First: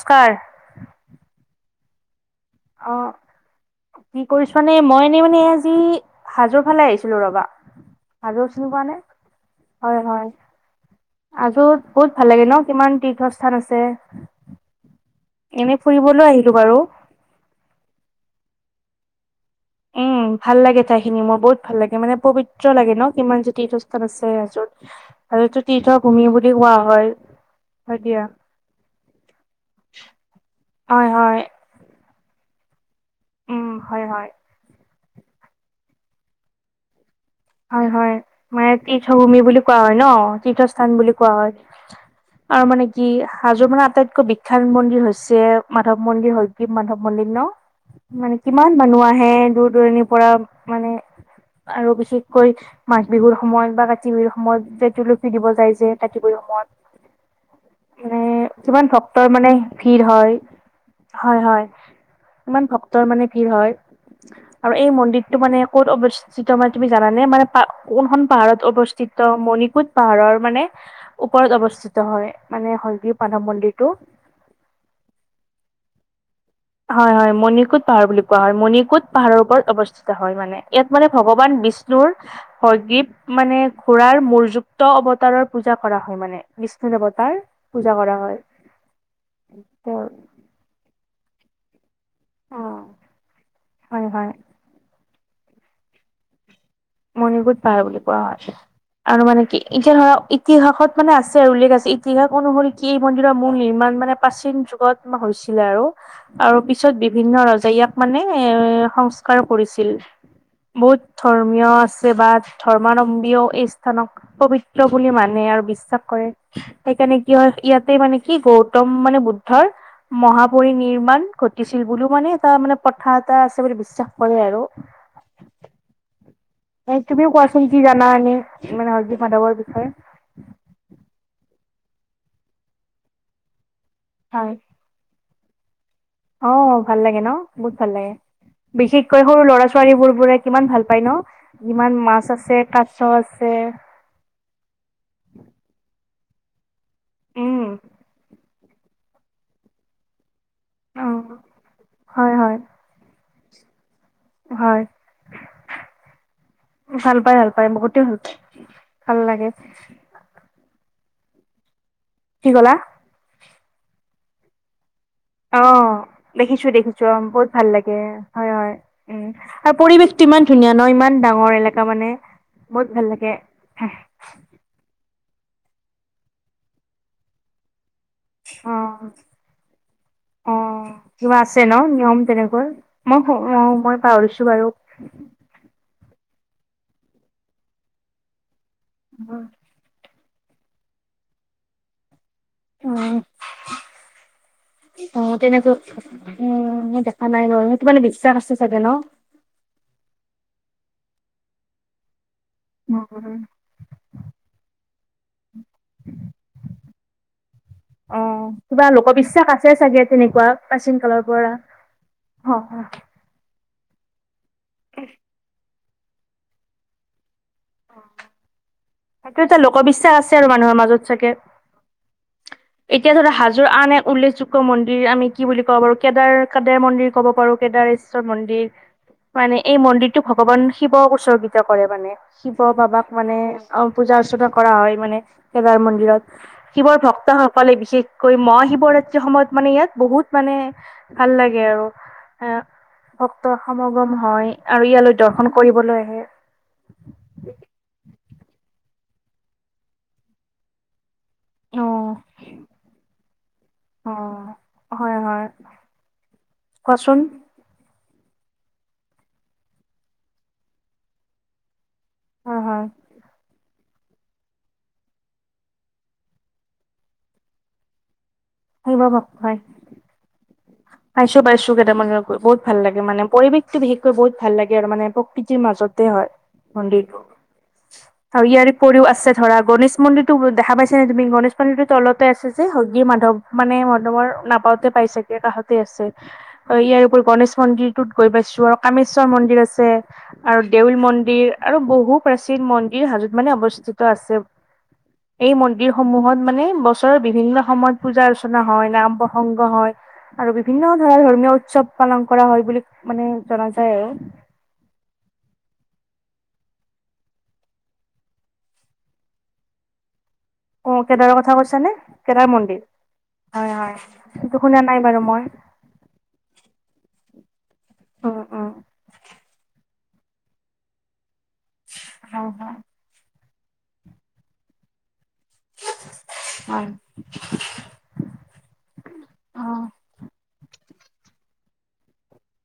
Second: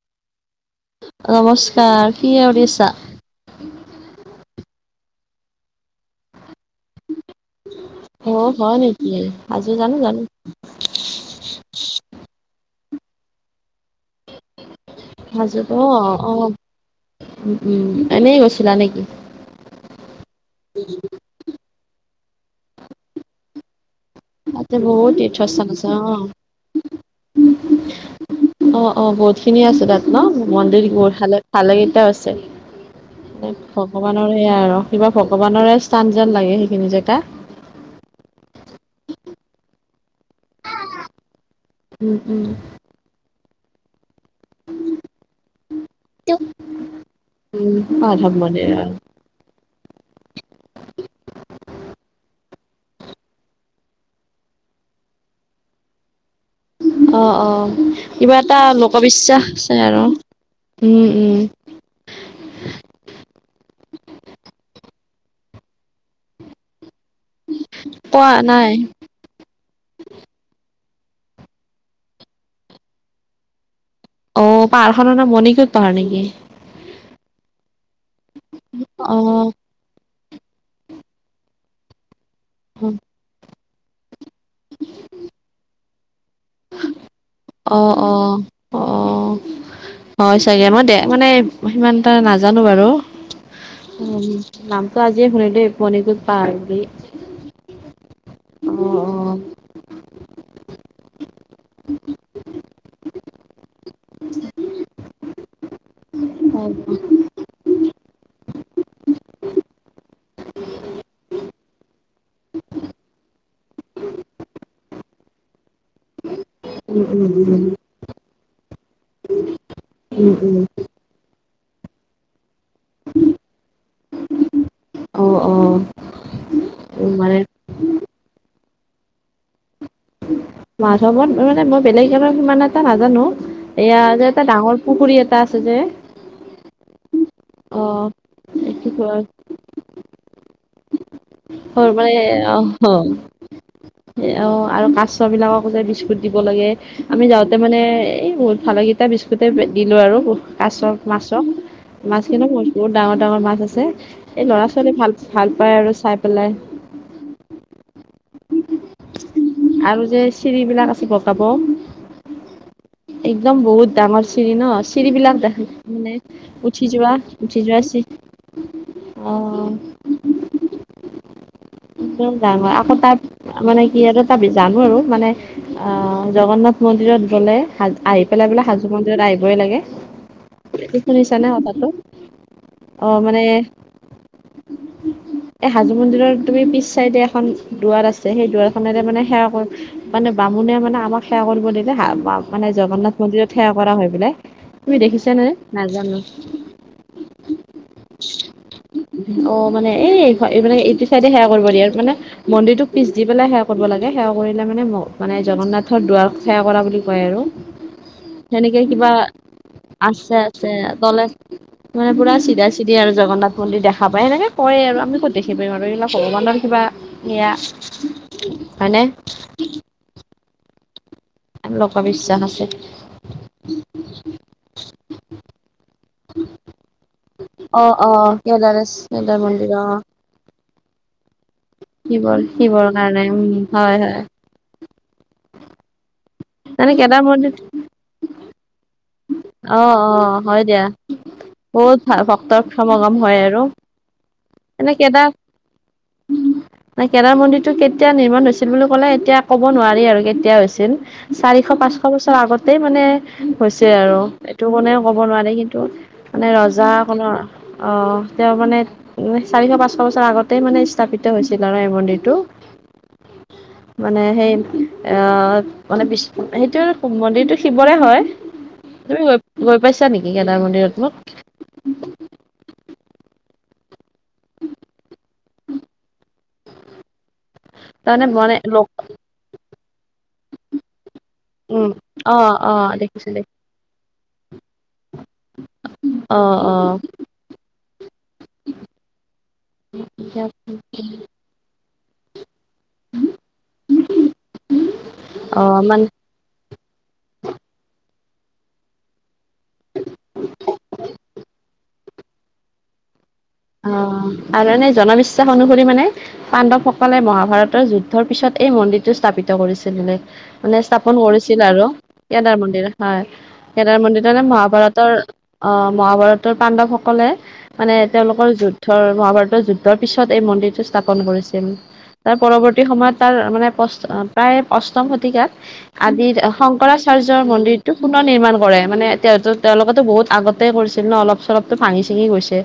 নমস্কাৰ নমস্কাৰ কি আৰু। অঁ কি কৰিছানে মই এনেই মানে আজি হাজো ফালে আহিছিলো ৰবা। আগৰ অ' চোন হয় কৰা নে নেকি? হাজো জানো হয় জানো হয়। হাজো বহুত ভাল লাগে ন, কিমান তীৰ্থস্থান আছে। হাজোত এনে অঁ ফুৰিবলৈ অঁ আহিলো বাৰু উম এনেই গৈছিলা নেকি? উম ভাল লাগে ঠাই খিনি মোৰ বহুত ভাল লাগে মানে পবিত্ৰ লাগে ন কিমান যে তীৰ্থস্থান আছে। ত তাতে বহুত তীৰ্থস্থান হাজোত আছে তীৰ্থ অ' ভূমি বুলি কোৱা হয়, হয় দিয়া। অঁ অঁ, বহুত খিনি আছে তাত ন মন্দিৰ হয় হয় ভালে ভালে কেইটাও আছে। উম লাইক হয় হয় ভগৱানৰে আৰু কিবা ভগৱানৰে স্থান যেন লাগে সেইখিনি জেগা। হয় হয়, মানে তীৰ্থভূমি বুলি কোৱা হয় ন। তীৰ্থস্থান বুলি কোৱা হয়, উম উম আৰু মানে কি হাজো মানে আটাইতকৈ বি শাল মন্দিৰ হৈছে, মাধৱ মন্দিৰ হয়গ্ৰিব মাধৱ মন্দিৰ ন উম মাধৱ মানে মন্দিৰ কিমান অ' মানুহ আ হে দূৰ দূৰণিৰ পৰা মানে আৰু বেছি গৈ মাঘ বিহুৰ সময়ত বা কাতি বিহুৰ সময়ত যে তুলসী দিব যায় যে কাতি বিহুৰ সময়ত। অঁ অঁ মানে কিবা এটা কিমান ভক্তৰ মানে লোকবিশ্বাসছে ভিৰ আৰু হয় উম উম। হয় হয় ইমান ভক্তৰ মানে ভিৰ হয়, আৰু এই মন্দিৰটো মানে ক'ত অৱস্থিত মানে তুমি জানানে মানে পা কোনখন কোৱা পাহাৰত নাই অৱস্থিত মণিকোট পাহাৰৰ মানে ওপৰত অৱস্থিত হয়, মানে হয়গ্ৰিব মাধৱ মন্দিৰটো। অ পাহাৰ খনৰ নাম মণিকোত পাহাৰ নেকি? হয় হয় মণিকোট পাহাৰ বুলি কোৱা হয়, মণিকোট পাহাৰৰ অ' ওপৰত অৱ স্থিত হয় মানে, ইয়াত মানে ভগৱান বিষ্ণুৰ অ হয়গ্ৰিব মানে খোৰাৰ মৰযুক্ত অৱতাৰৰ পূজা কৰা হয় মানে। বিষ্ণু দেৱতাৰ অ পূজা অ কৰা হয়, অ হয়। চাগে মই দে মানে সিমান এটা নাজানো বাৰু। হয় হয় নামতটো আজিয়ে শুনিলো দেই, মণিকোট পাহাৰ বুলি। মণিকোট পাহাৰ বুলি কোৱা হয়, অ অ আৰু মানে কি এতিয়া ধৰা ইতিহাসত মানে আছে আৰু উল্লেখ আছে, ইতিহাস অনুসৰি কি এই মন্দিৰৰ মূল নিৰ্মাণ মানে প্ৰাচীন যুগত হৈছিলে আৰু আৰু উম পিছত বিভিন্ন ৰজাই ইয়াক মানে এ সংস্কাৰ কৰিছিল বৌদ্ধ ধৰ্ম ৰ্মীয় আছে বা ধৰ্মাৱলম্বীও এই স্থানক পবিত্ৰ বুলি মানে আৰু বিশ্বাস কৰে সেইকাৰণে উম কি হয় ইয়াতে মানে কি গৌতম মানে বুদ্ধৰ উম উম উম মহাপৰি নিৰ্মাণ ঘটিছিল বুলিও মানে এটা মানে প্ৰথা এটা আছে বুলি বিশ্বাস কৰে আৰু অ অ ম তুমিও মানে কোৱাচোন কি জানা এনেই মানে হৰ্জি মাধৱৰ বিষয়ে মাধমত মানে মই বেলেগ এ ইমান এটা নাজানো এয়া এটা হয়। ডাঙৰ পুখুৰী এটা আছে যে অ ভাল লাগে ন বহুত অ ভাল লাগে কি বিশেষকৈ সৰু ল'ৰা ছোৱালী বোৰ বোৰে কিমান ভাল পাই ন ইমান মানে মাছ আছে অ কাচ আছে অ আৰু কাচ বিলাকক যে বিস্কুট দিব লাগে আমি যাওঁতে উম, মানে এ বহুত ভাল লাগে এটা বিস্কুটে দিলোঁ আৰু কাছৰ অ' মাছক হয় মাছখিনো ব হয় বহুত ডাঙৰ ডাঙৰ মাছ আছে এই ল'ৰা হয়। ছোৱালী ভাল ভাল পায় আৰু চাই পেলাই ভাল পাই ভাল পায় বহুতে ভাল পায় ভাল লাগে আৰু যে চিৰিবিলাক আছে বগাব কি ক'লা একদম বহুত ডাঙৰ চিৰি ন চিৰিবিলাক ত অ মানে দেখিছো উঠি দেখিছো অ যোৱা বহুত ভাল উঠি যোৱা লাগে চি হয় হয় উম অ আৰু পৰিবেশটো ইমান ধুনীয়া ন ইমান ডাঙৰ এলেকা মানে একদম ডাঙৰ বহুত আকৌ ভাল তাত লাগে মানে কি আৰু তথাপি জানো আৰু মানে জগন্নাথ মন্দিৰত গ'লে হাজ আহি পেলাই বোলে অ হাজো মন্দিৰত আহিবই লাগে অ কি কিবা শুনিছানে আছে ন কথাটো নিয়ম তেনেকৈ মই অ মই পাহৰিছো বাৰু এ হাজো মন্দিৰৰ তুমি পিছ চাইডে এখন দুৱাৰ আছে সেই দুৱাৰখনেৰে মানে অ সেৱা কৰি মানে বামুণে মানে আমাক সেৱা কৰিব দিলে [unintelligible] মানে জগন্নাথ মন্দিৰত সেৱা কৰা হয় বোলে তুমি অ দেখিছা নে তেনেকৈ নাজানো উম মই দেখা নাই নয় তমান [inaudible] বিশ্বাস আছে চাগে ন অ মানে এই মানে এইটো চাইডে সেৱা কৰিব দিয়ে আৰু মানে মন্দিৰটোক পিছ দি পেলাই সেৱা কৰিব লাগে সেৱা কৰিলে মানে মানে জগন্নাথৰ দুৱাৰ সেৱা কৰা বুলি কয় আৰু অ সেনেকে কিবা লোকবিশ্বাস আছে চাগে আছে তেনেকুৱা আছে প্ৰাচীন কালৰ দলে পৰা মানে পুৰা অ চিধা অ চিধি আৰু জগন্নাথ মন্দিৰ দেখা পায় সেনেকে কৰে আৰু আমি ক'ত দেখি পাৰিম আৰু এইবিলাক ভগৱানৰ কিবা লিলা সেইটো এটা লোকবিশ্বাস আছে আৰু মানুহৰ মাজত চাগে লোক বিশ্বাস আছে এতিয়া ধৰা হাজোৰ আন এক উল্লেখযোগ্য মন্দিৰ আমি কি বুলি ক'ও বাৰু কেদাৰ কাদেৰ মন্দিৰ ক'ব পাৰো অ', কেদাৰেশ্বৰ অ', মন্দিৰ কেদাৰেশ কেদাৰ মানে মন্দিৰ এই অ', মন্দিৰটো ভগৱান শিৱ [unintelligible] তেও কৰে মানে শিৱৰ শিৱ শিৱৰ বাবাক কাৰণে মানে উম, অ হয়, হয়, পূজা অৰ্চনা কৰা হয় মানে কেদাৰ মন্দিৰত মানে শিৱৰ কেদাৰ মন্দিৰ ভক্তসকলে বিশেষকৈ মহা শিৱৰাত্ৰি সেইটো সময়ত মানে ইয়াত অ', বহুত অ', মানে হয় দিয়া ভাল লাগে আৰু বহুত ভাল এ ভক্তৰ সমাগম হয় ভক্ত আৰু সমগ গম হয় আৰু এনে ইয়ালৈ দৰ্শন কৰিবলৈ আহে নাই কেদাৰ মন্দিৰটো কেতিয়া নিৰ্মাণ হৈছিল বুলি ক'লে এতিয়া ক'ব নোৱাৰি আৰু কেতিয়া হৈছিল চাৰিশ অ পাঁচশ বছৰ আগতেই মানে হৈছে অ আৰু এইটো কনেও হয় ক'ব হয় নোৱাৰে কিন্তু মানে ৰজাৰ কোৱাচোন সকলৰ অ তেওঁ মানে এ চাৰিশ পাঁচশ বছৰ আগতেই মানে স্থাপিত হৈছিল আৰু এই মন দিটো হয় হয় মানে সেই এ আ মানে বিছ সেইটো আৰু মন্দিৰটো শিৱৰে হয় শিৱ তুমি গৈ ভক্তই গৈ পাইছা নেকি কেদাৰ মন্দিৰত মোক তো কেদাৰ মন্দিৰত গৈ বহুত ভাল লাগে মানে পৰিৱেশটো বিশেষকৈ বহুত ভাল লাগে আৰু মানে পহ কৃতিৰ মাজতে হয় মন্দিৰটো তাৰমানে আৰু মানে ইয়াৰে লগ উপৰিও আছে ধৰা গণেশ মন্দিৰটো দেখা পাইছা নে তুমি গণেশ সেইটোৰ উম তলতে অ আছে যে অ হয়গ্ৰীৱ দেখিছো মাধৱ দেখিছো মানে মাধৱৰ নাপাওঁতে পাইছাগ গে কাষতে আছে অ আৰু ইয়াৰ অ উপৰি গনেশ মন্দিৰ টোত গৈ পাইছো আৰু কামেশ্বৰ মন্দিৰ আছে আৰু দেউল মন্দিৰ আৰু বহু প্ৰাচীন মন দিৰ হাজোত মানে অৱস্থিত আছে এই অ মন্দিৰ মানে সমূহত মানে বস তৰ বিভিন্ন সময়ত পূজা অৰ্চনা হয় নাম প্ৰসংগ হয় আৰু বিভিন্ন ধৰা ধৰ্মীয় উৎসৱ পালন কৰা হয় বুলি মানে জনা যায় আৰু অ' আৰু এনে জনবিশ্বাস অনুসৰি মানে পাণ্ডৱসকলে মহাভাৰতৰ যুদ্ধৰ পিছত এই মন্দিৰটো স্থাপিত কৰিছিল বোলে মানে অ' স্থাপন কেদাৰৰ কথা কৰিছিল আৰু কৈছানে? কেদাৰ মন্দিৰ হয় হয়, কেদাৰ মন্দিৰটো এনে সেইটো শুনা নাই মহাভাৰতৰ বাৰু মই। অ মহাভাৰতৰ পাণ্ডৱসকলে মানে উম তেওঁলোকৰ উম, যুদ্ধৰ মহাভাৰতৰ যুদ দ্ধৰ পিছত এই মন্দিৰটো স্থাপন কৰিছিল তাৰ হয় হয়, পৰৱৰ্তী সময়ত তাৰ তাৰ মানে পষ্ট অ প্ৰায় অষ্টম শতিকাত আদিৰ হয়। শংকৰাচাৰ্যৰ মন্দিৰটো পুনৰ নিৰ্মাণ কৰে মানে তেওঁতো অ' তেওঁলোকেতো বহুত আগত তে কৰিছিল ন অলপ চলপতো ভাঙি চিঙি গৈছে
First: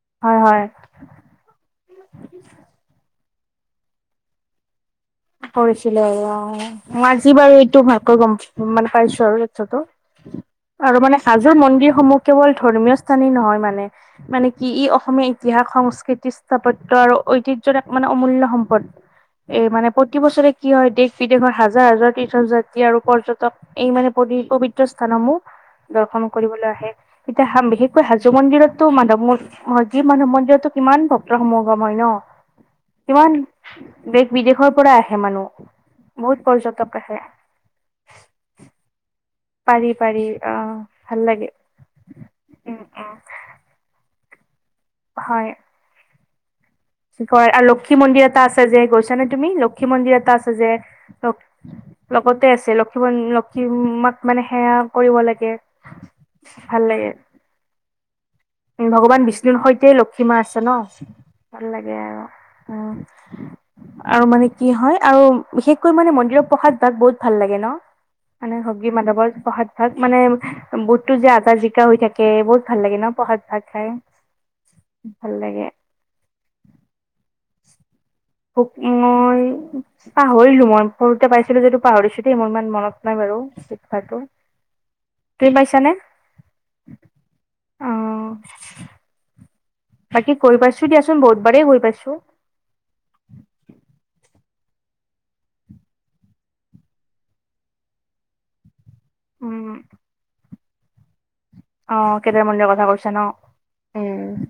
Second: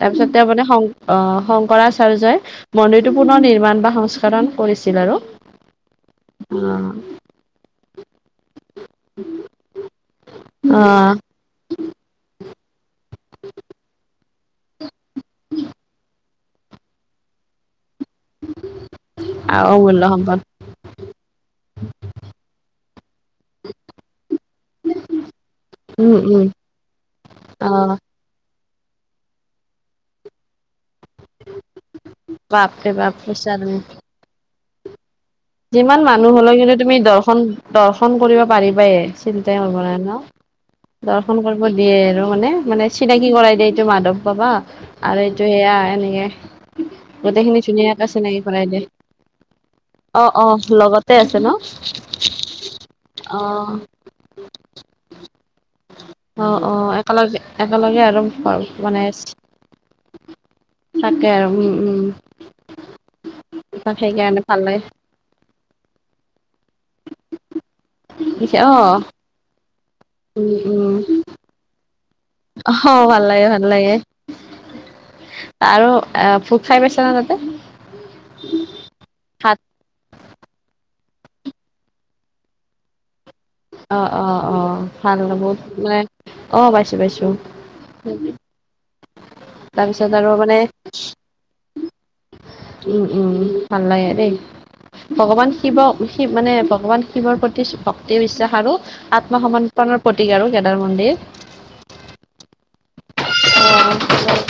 তাৰ পিছত হয় তেওঁ হয়, মানে শং অহ শংকৰাচাৰ্যই মন্দিৰটো পুনৰ নিৰ্মাণ বা সংস্কাৰণ কৰিছিল আৰু কৰিছিলে আৰু অ আজি বাৰু এইটো ভালকৈ গম মানে পাইছো আৰু সেইটো টো আৰু মানে হাজ জোৰ মন্দিৰসমূহ কেৱল ধৰ্মীয় স্থানেই নহয় মানে মানে কি ই অসমীয়া ইতিহাস সংস্কৃতি স্থাপত্য আৰু ঐতি যত এক মানে অমূল্য সম্পদ এই অ মানে অমূল্য প্ৰতি সম্পদ বছৰে কি হয় দেশ বিদেশৰ হাজাৰ হাজাৰ তীৰ্থ যাত্ৰী আৰু পৰ্যটক এই মানে পবি পবিত্ৰ স্থানসমূহ উম দৰ্শন উম কৰিবলৈ আহে এতিয়া হাম অ বিশেষকৈ হাজ জো মন্দিৰতো মাধৱ ম মধ যি মন্দিৰতটো কিমান ভক ক্তৰ সমগম হয় ন বাপৰে বাপ কিমান সঁচা তুমি দেশ বিদেশৰ পৰা আহে মানুহ যিমান মানুহ বহুত হলেও কিন্তু পৰ্যটক তুমি আহে। দৰ্শন দৰ্শন কৰিব পাৰিবাই চিন্তাই কৰিব পাৰি নাই ন পাৰি আহ ভাল দৰ্শন লাগে কৰিব দিয়ে আৰু মানে উম মানে উম চিনাকি কৰাই দিয়ে এইটো মাধৱ পাবা আৰু এইটো হয়। সেয়া এনেকে কি কৰে গোটেইখিনি আৰু লক্ষী ধুনীয়াকে মন্দিৰ চিনাকি এটা কৰাই আছে যে দিয়ে গৈছা নে তুমি লক্ষী মন্দিৰ অ এটা অ আছে যে লগতে আছে ন লগতে আছে লক্ষি মন অ লক্ষিমাক মানে সেৱা কৰিব লাগে অ অ একেলগে একেলগে আৰু উ ভগৱান মানে বিষ্ণুৰ সৈতে লক্ষী মা আছে ন তাকে আৰু ভাল উম লাগে উম আৰু উ তাক আৰু সেইকাৰণে মানে ভাল কি লাগে হয় আউ বিশেষকৈ মানে মন্দিৰৰ প্ৰসাদ ভাগ বহুত ভাল লাগে ন মানে পিছে অ হগী মাধৱৰ প্ৰসাদ ভাক মানে উম উম বুটতো যে আজা জিকা হৈ থাকে বহুত ভাল লাগে ন প্ৰসাদ ভাগ খাই লাগে ভাল লাগে আৰু এ ভোক খাই পাইছা নে তাতে ভুক মই ভাত পাহৰিলো মই, সৰুতে পাইছিলো যদিও পাহৰিছো দেই মোৰ ইমান মনত নাই বাৰু। অ শিক্ষাটো অ অ, ভাল তুমি [unintelligible] পাইছানে অ পাইছো পাইছো। অ তাৰপিছত আৰু বাকী গৈ মানে পাইছো দিয়াচোন বহুতবাৰেই গৈ পাইছো। উম উম উ ভাল লাগে দেই। ভগৱান শিৱ কিৱ মানে ভগৱান শিৱৰ প্ৰতি ভক্তি বিশ্বাস আৰু। আত্মসমৰ্পণৰ প্ৰতীক আৰু কেদাৰ মন্দিৰ। আহ কেদাৰ মলিৰ কথা কৈছে ন অ উম।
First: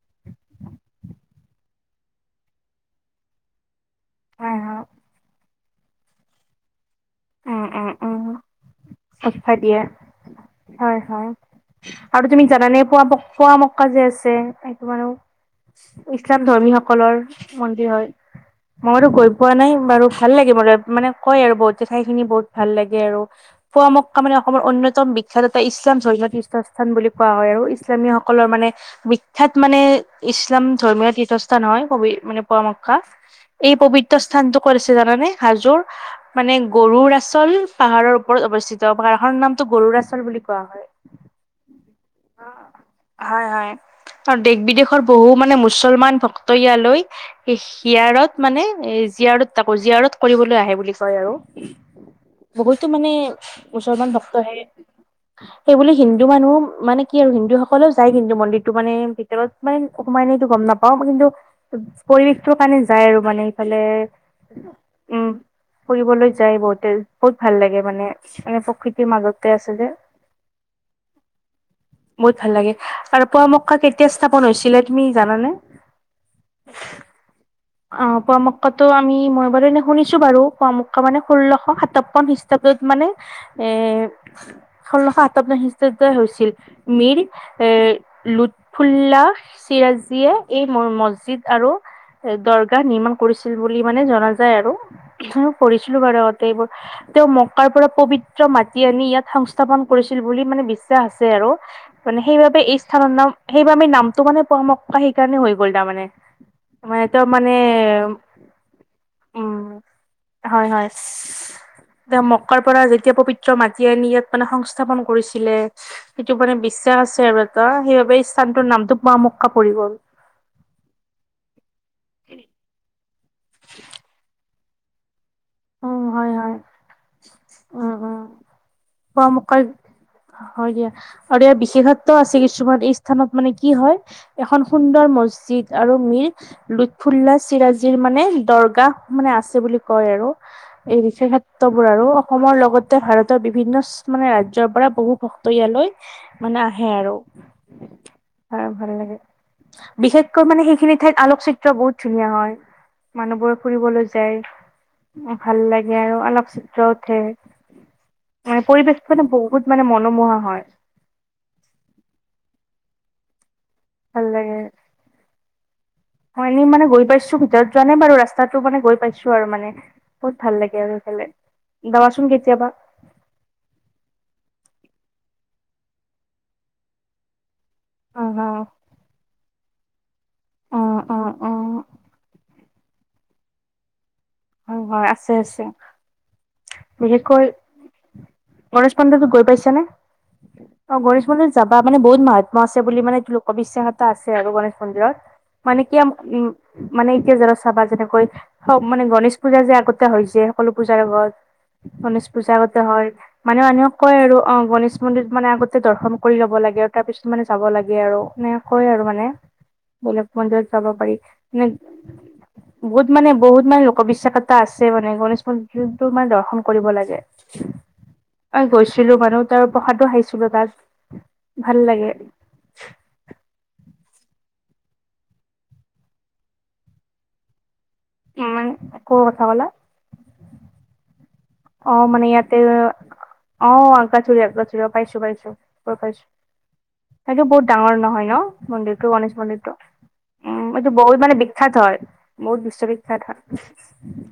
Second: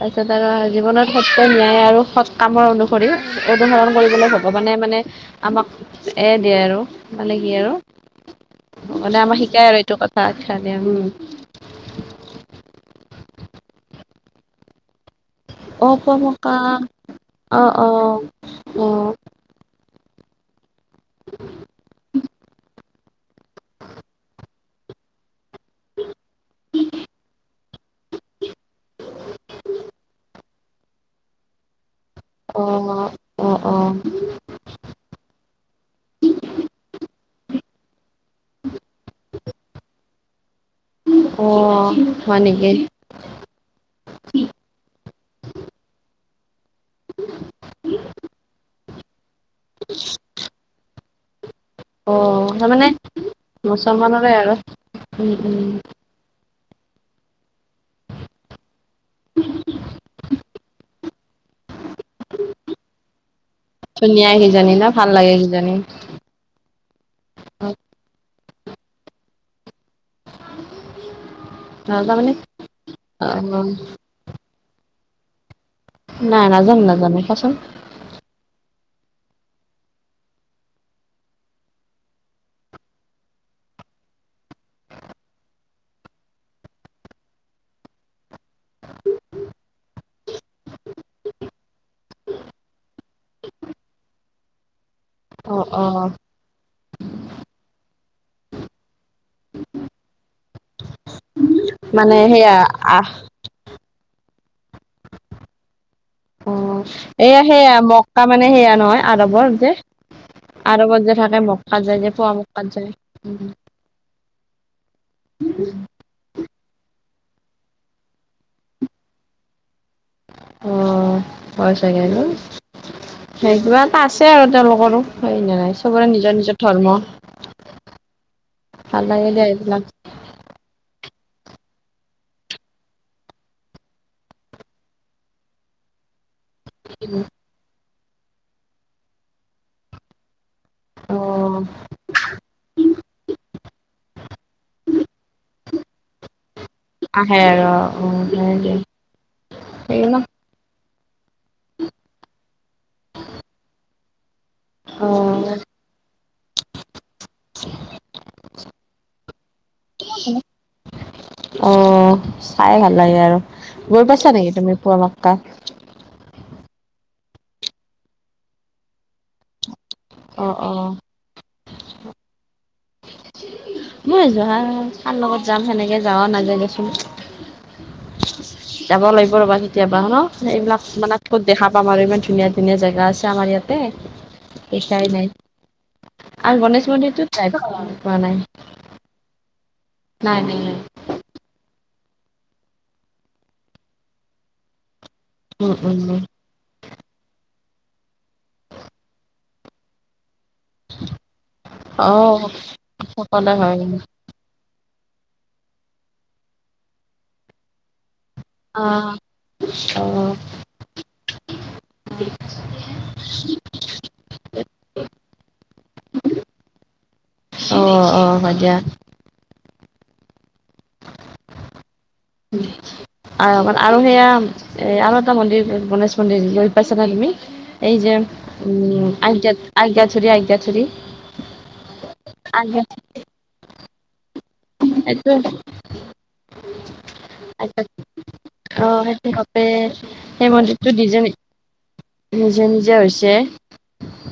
তাৰপিছত আৰু জীৱনত সত ন্যায় আৰু সৎ কামৰ অনুসৰি অনুসৰণ কৰিবলৈ হ'ব হয় মানে হয় মানে। আমাক এয় দিয়ে আৰু। পালেগি উম উম উম আৰু মানে আমাক উৎসাহ শিকাই দিয়ে আৰু এইটো কথা আখ্যা দিয়ে হয় উম। হয় আৰু তুমি জানানে পোৱা পোৱামক্কা যে আছে সেইটো মানো। ইছলাম অপমকা ধৰ্মী সকলৰ অ অ মন্দিৰ হয় অ মইতো গৈ। পোৱা নাই বাৰু ভাল লাগে ম মানে কয় আৰু বহুত ঠাই খিনি বহুত ভাল লাগে আৰ পোৱামক্কা মানে অসমৰ অন্যতম। তাত এটা ইছলাম জৰ্ণ তীৰ্থস্থান বুলি কোৱা হয় আৰু ইছলামীয়সকলৰ মানে। বিখ্যাত মানে। ধৰ্মীয় তীৰ্থস্থান হয় মানে অ পোৱামক্কা অ অ এই প্ৰবিত্ৰ। স্থানতটো কৰিছে জানানে? হাজোৰ মানে গৰুৰ আচল পাহাৰৰ। ওপৰত অৱস্থিত। পাহাৰখনৰনামটো গৰুৰাচল বুলি কোৱা হয়। অ হয় নেকি? হয় হয় আৰু দেশ বিদেশৰ বহু মানে মুছলমান। তৈয় লৈ শিয়াৰত মানে এ জীয়াৰত তাকো জীয়ত কৰিবলৈ আহে বুলি। বিষয় আৰু। অ ভগোলটো তাৰমানে মানে মুছলমান মুছলমানৰে আৰু ভক্তহে উম উম সেইবুলি। হিন্দু মানুহো মানে কি আৰু হিন্দু সকলেও যায় কিন্তু মন্দিৰতটো মানে। [unintelligible] সোমাই [unintelligible] গম নাপাওঁ কিন্তু। পৰিৱেশটো কাৰণে যায় আৰু মানে ইফালে। ধুনীয়া কিজানি ন ভাল উম, লাগে কিজানি ফুৰিবলৈ যায় বহুতে। বহুত ভাল লাগে মানে এ প্ৰকৃতিৰ মাজতে আছিলে। [inaudible] বহুত ভাল লাগে অ আৰু পোৱামক্কা কেতিয়া স্থাপন হৈছিলে তুমি জানানে? নাই, নাজানো নাজানো কোৱাচোন? অ পোৱামক্কাটো আমি মই বাৰু শুনিছো বাৰু পোৱামক্কা মানে ষোল্লশ সাতাপন্ন খষ্ট। [unintelligible] মানে এ। ষোল্লশ সাতাৱন্ন খ্ৰীষ্টাব্দ হৈছিল মীৰ এৰ লু। ফুল্লা চিৰাজীয়ে এই মছজিদ আৰু। দৰগাহ নিৰ্মাণ কৰিছিল বুলি মানে জনা যায় আৰু অ কৰ অ ছিলো বাৰু। এইবোৰ তেওঁ মকাৰ পৰা পবিত্ৰ মাটি আনি ইয়াত। সংস্থাপন কৰিছিল বুলি মানে বিশ্বাস আছে আৰু মানে সেয়া সেইবাবে এই আহ স্থানৰ নাম। সেইবাবে নামটো মানে পোৱামক্কা সেইকাৰণে হৈ গ'ল তাৰ মানে। অ তেওঁ এইয়া সেয়া মানে মক্কা মানে সেয়া নহয় উম, আদৱৰ যে। হয় হয়, আৰৱত যে থাকে মক্কাত যায় যে তেওঁ পোৱা মক্কাৰ মক্কাত পৰা যায়। যেতিয়া পৱিত্ৰ মাজ। [unintelligible] ইয়াত মানে সংস্থাপন কৰিছিলে। সেইটো মানে বিশ্বাস আছে আৰু এটা সেইবাবে এই স্থানটোৰ নামটো পোৱামক্কা পৰি গ'ল। অ, হয় চাগে ন? সেই, কিবা এটা আছে আৰু তেওঁলোকৰো হয় নে নাই উম, চবৰে হয় নিজৰ হয়, নিজৰ ধৰ্ম, উম উম। ভাল লাগিলে পোৱামক্কাৰ এইবিলাক হয় দিয়া, আৰু ইয়াৰ বিশেষত্ব আছে কিছুমান এই স্থানত মানে কি হয় এখন সুন্দৰ মছজিদ আৰু মিৰ লুৎফুল্লা চিৰাজিৰ মানে দৰগাহ মানে আছে বুলি কয় আৰু এই বিশে অ', ক্ষেত্ৰবোৰ আৰু অসমৰ লগতে ভাৰতৰ বিভিন্ন স্থ মানে ৰাজ্যয়ৰ পৰা বহু ভক্ত ইয়ালৈ মানে আহে আৰু, আহে আৰু অ', হয় আৰু দিয়া ভাল লাগে। সেই ন বিশেষ মানে সেইখিনি ঠাইত আলোকচিত্ৰ বহুত ধুনীয়া হয়, মানুহবোৰে ফুৰিবলৈ যায়। অ', ভাল লাগে আৰু অলপ [unintelligible] ঢাপৰি বেছি মানে, বহুত মানে মনোমোহা হয়। অহ চাই ভাল লাগে আৰু, গৈ ভাল পাইছা নেকি লাগে তুমি পৰ মৎকা মই এনেই মানে গৈ পাইছো, ভিতৰত যোৱা নাই বাৰু ৰাস্তাটো মানে গৈ পাইছো আৰু মানে বহুত অ', ভাল লাগে অ', আৰু সেফালে, যাবা চোন‌‌ কেতিয়াবা মই যোৱা, কাৰ লগত যাম সেনেকৈ যাৱ নাজাই দেচোন হয় যাব লাগিব ৰবা কেতিয়াবা, নহ এইবিলাক মানে ক'ত দেখা পাম আৰু ইমান ধুনীয়া ধুনীয়া জেগা আছে, আমাৰ ইয়াতে হয় শিকাই নাই, আছে আছে আৰু গণেশ মন্দিৰটো বিশেষকৈ যাই পোৱা নাই। গণেশ মন্দিৰটো গৈ পাইছা নে? নাই নাই নাই অ গণেশ মন্দিৰত যাবা, মানে বহুত মহাত্মা আছে বুলি মানে এইটো লোকবিশ্বাস এটা আছে আৰু গণেশ মন্দিৰত মানে কি হম, উম মানে এতিয়া যালে চাবা যেনেকৈ চব মানে গণেশ পূজা যে আগতে হৈছে, সকলো পূজাৰ আগত অ গণেশ পূজা গতে হয়, সকলোৱে মানে হয় মানুহক কয় আৰু অহ গণেশ মন্দিৰত মানে আগতে দৰ্শন কৰি ল'ব লাগে আৰু তাৰ পিছত মানে যাব লাগে আৰু মানে অ কৰে আৰু মানে, অ বেলেগ মন্দিৰত যাব পাৰি মানে বহুত মানে, বহু মানে কবিশ্বাস‌ এটা আছে মানে, গণেশ মন্দিৰটো মানে দৰ্শন কৰিব লাগে। অহ, হব দিয়া ছিলো মানুহ তাৰ প্ৰসাদো খাইছিলোঁ তাত, ভাল লাগে। [unintelligible] আৰু মানে আৰু সেয়া এহ আৰু এটা মন্দিৰ গণেশ মন্দিৰলৈ গৈ পাইছা নে তুমি এই যে ইমান উম, কৰ কথা ক'লা আইগ্যথুৰি, আইগ্যথুৰি অ মানে ইয়াতে, অ আইগ্যথুৰি আইগ্যথুৰি অহ পাইছোঁ এইটো পাইছোঁ, গৈ পাইছোঁ। সেইটো বহুত ডাঙৰ নহয় নহ অ মন্দিৰটো, সেইটো গণেশ বাপৰে মন্দিৰটো, সেই উম মন্দিৰটো এইটো নিজে বহুত মানে বিখ্যাত হয়। নিজে বহুত নিজে বিশ্ববিখ্যাত হৈছে হয়,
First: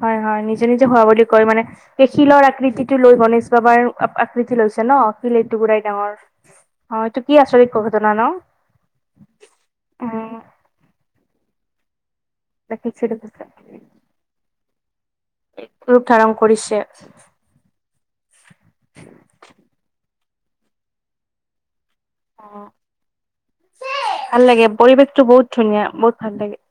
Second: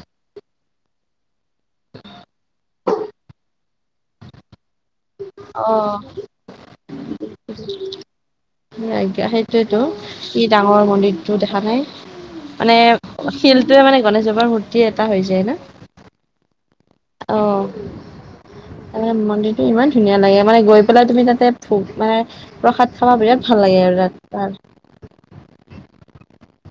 হয় হয় নিজে নিজে হোৱা বুলি কৈ মানে এই শিলৰ আকৃতিটো লৈ গণেশ বাবাৰ আকৃতি লৈছে নহ, শিল এইটুকুৰাই অ ডাঙৰ অ এইটো কি আচৰিত কহ ঘটনা আজ্ঞা সেইটোৱেতো নহ, কি উম। ডাঙৰ মন্দিৰটো দেখা নাই মানে দেখিছো দেখিছো শিলটোৱে মানে গণেশ বাবাৰ মূৰ্তি এটা হৈ যায় নহ ৰূপ ধাৰণ কৰিছে। অহ এনে মন্দিৰটো ইমান ধুনীয়া লাগে, মানে গৈ পেলাই তুমি তাতে মানে অ প্ৰসাদ খাব বিৰাট ভাল লাগে আৰু ৰাতি ভাল তাৰ লাগে পৰিৱেশটো বহুত ধুনীয়া বহুত ভাল লাগে।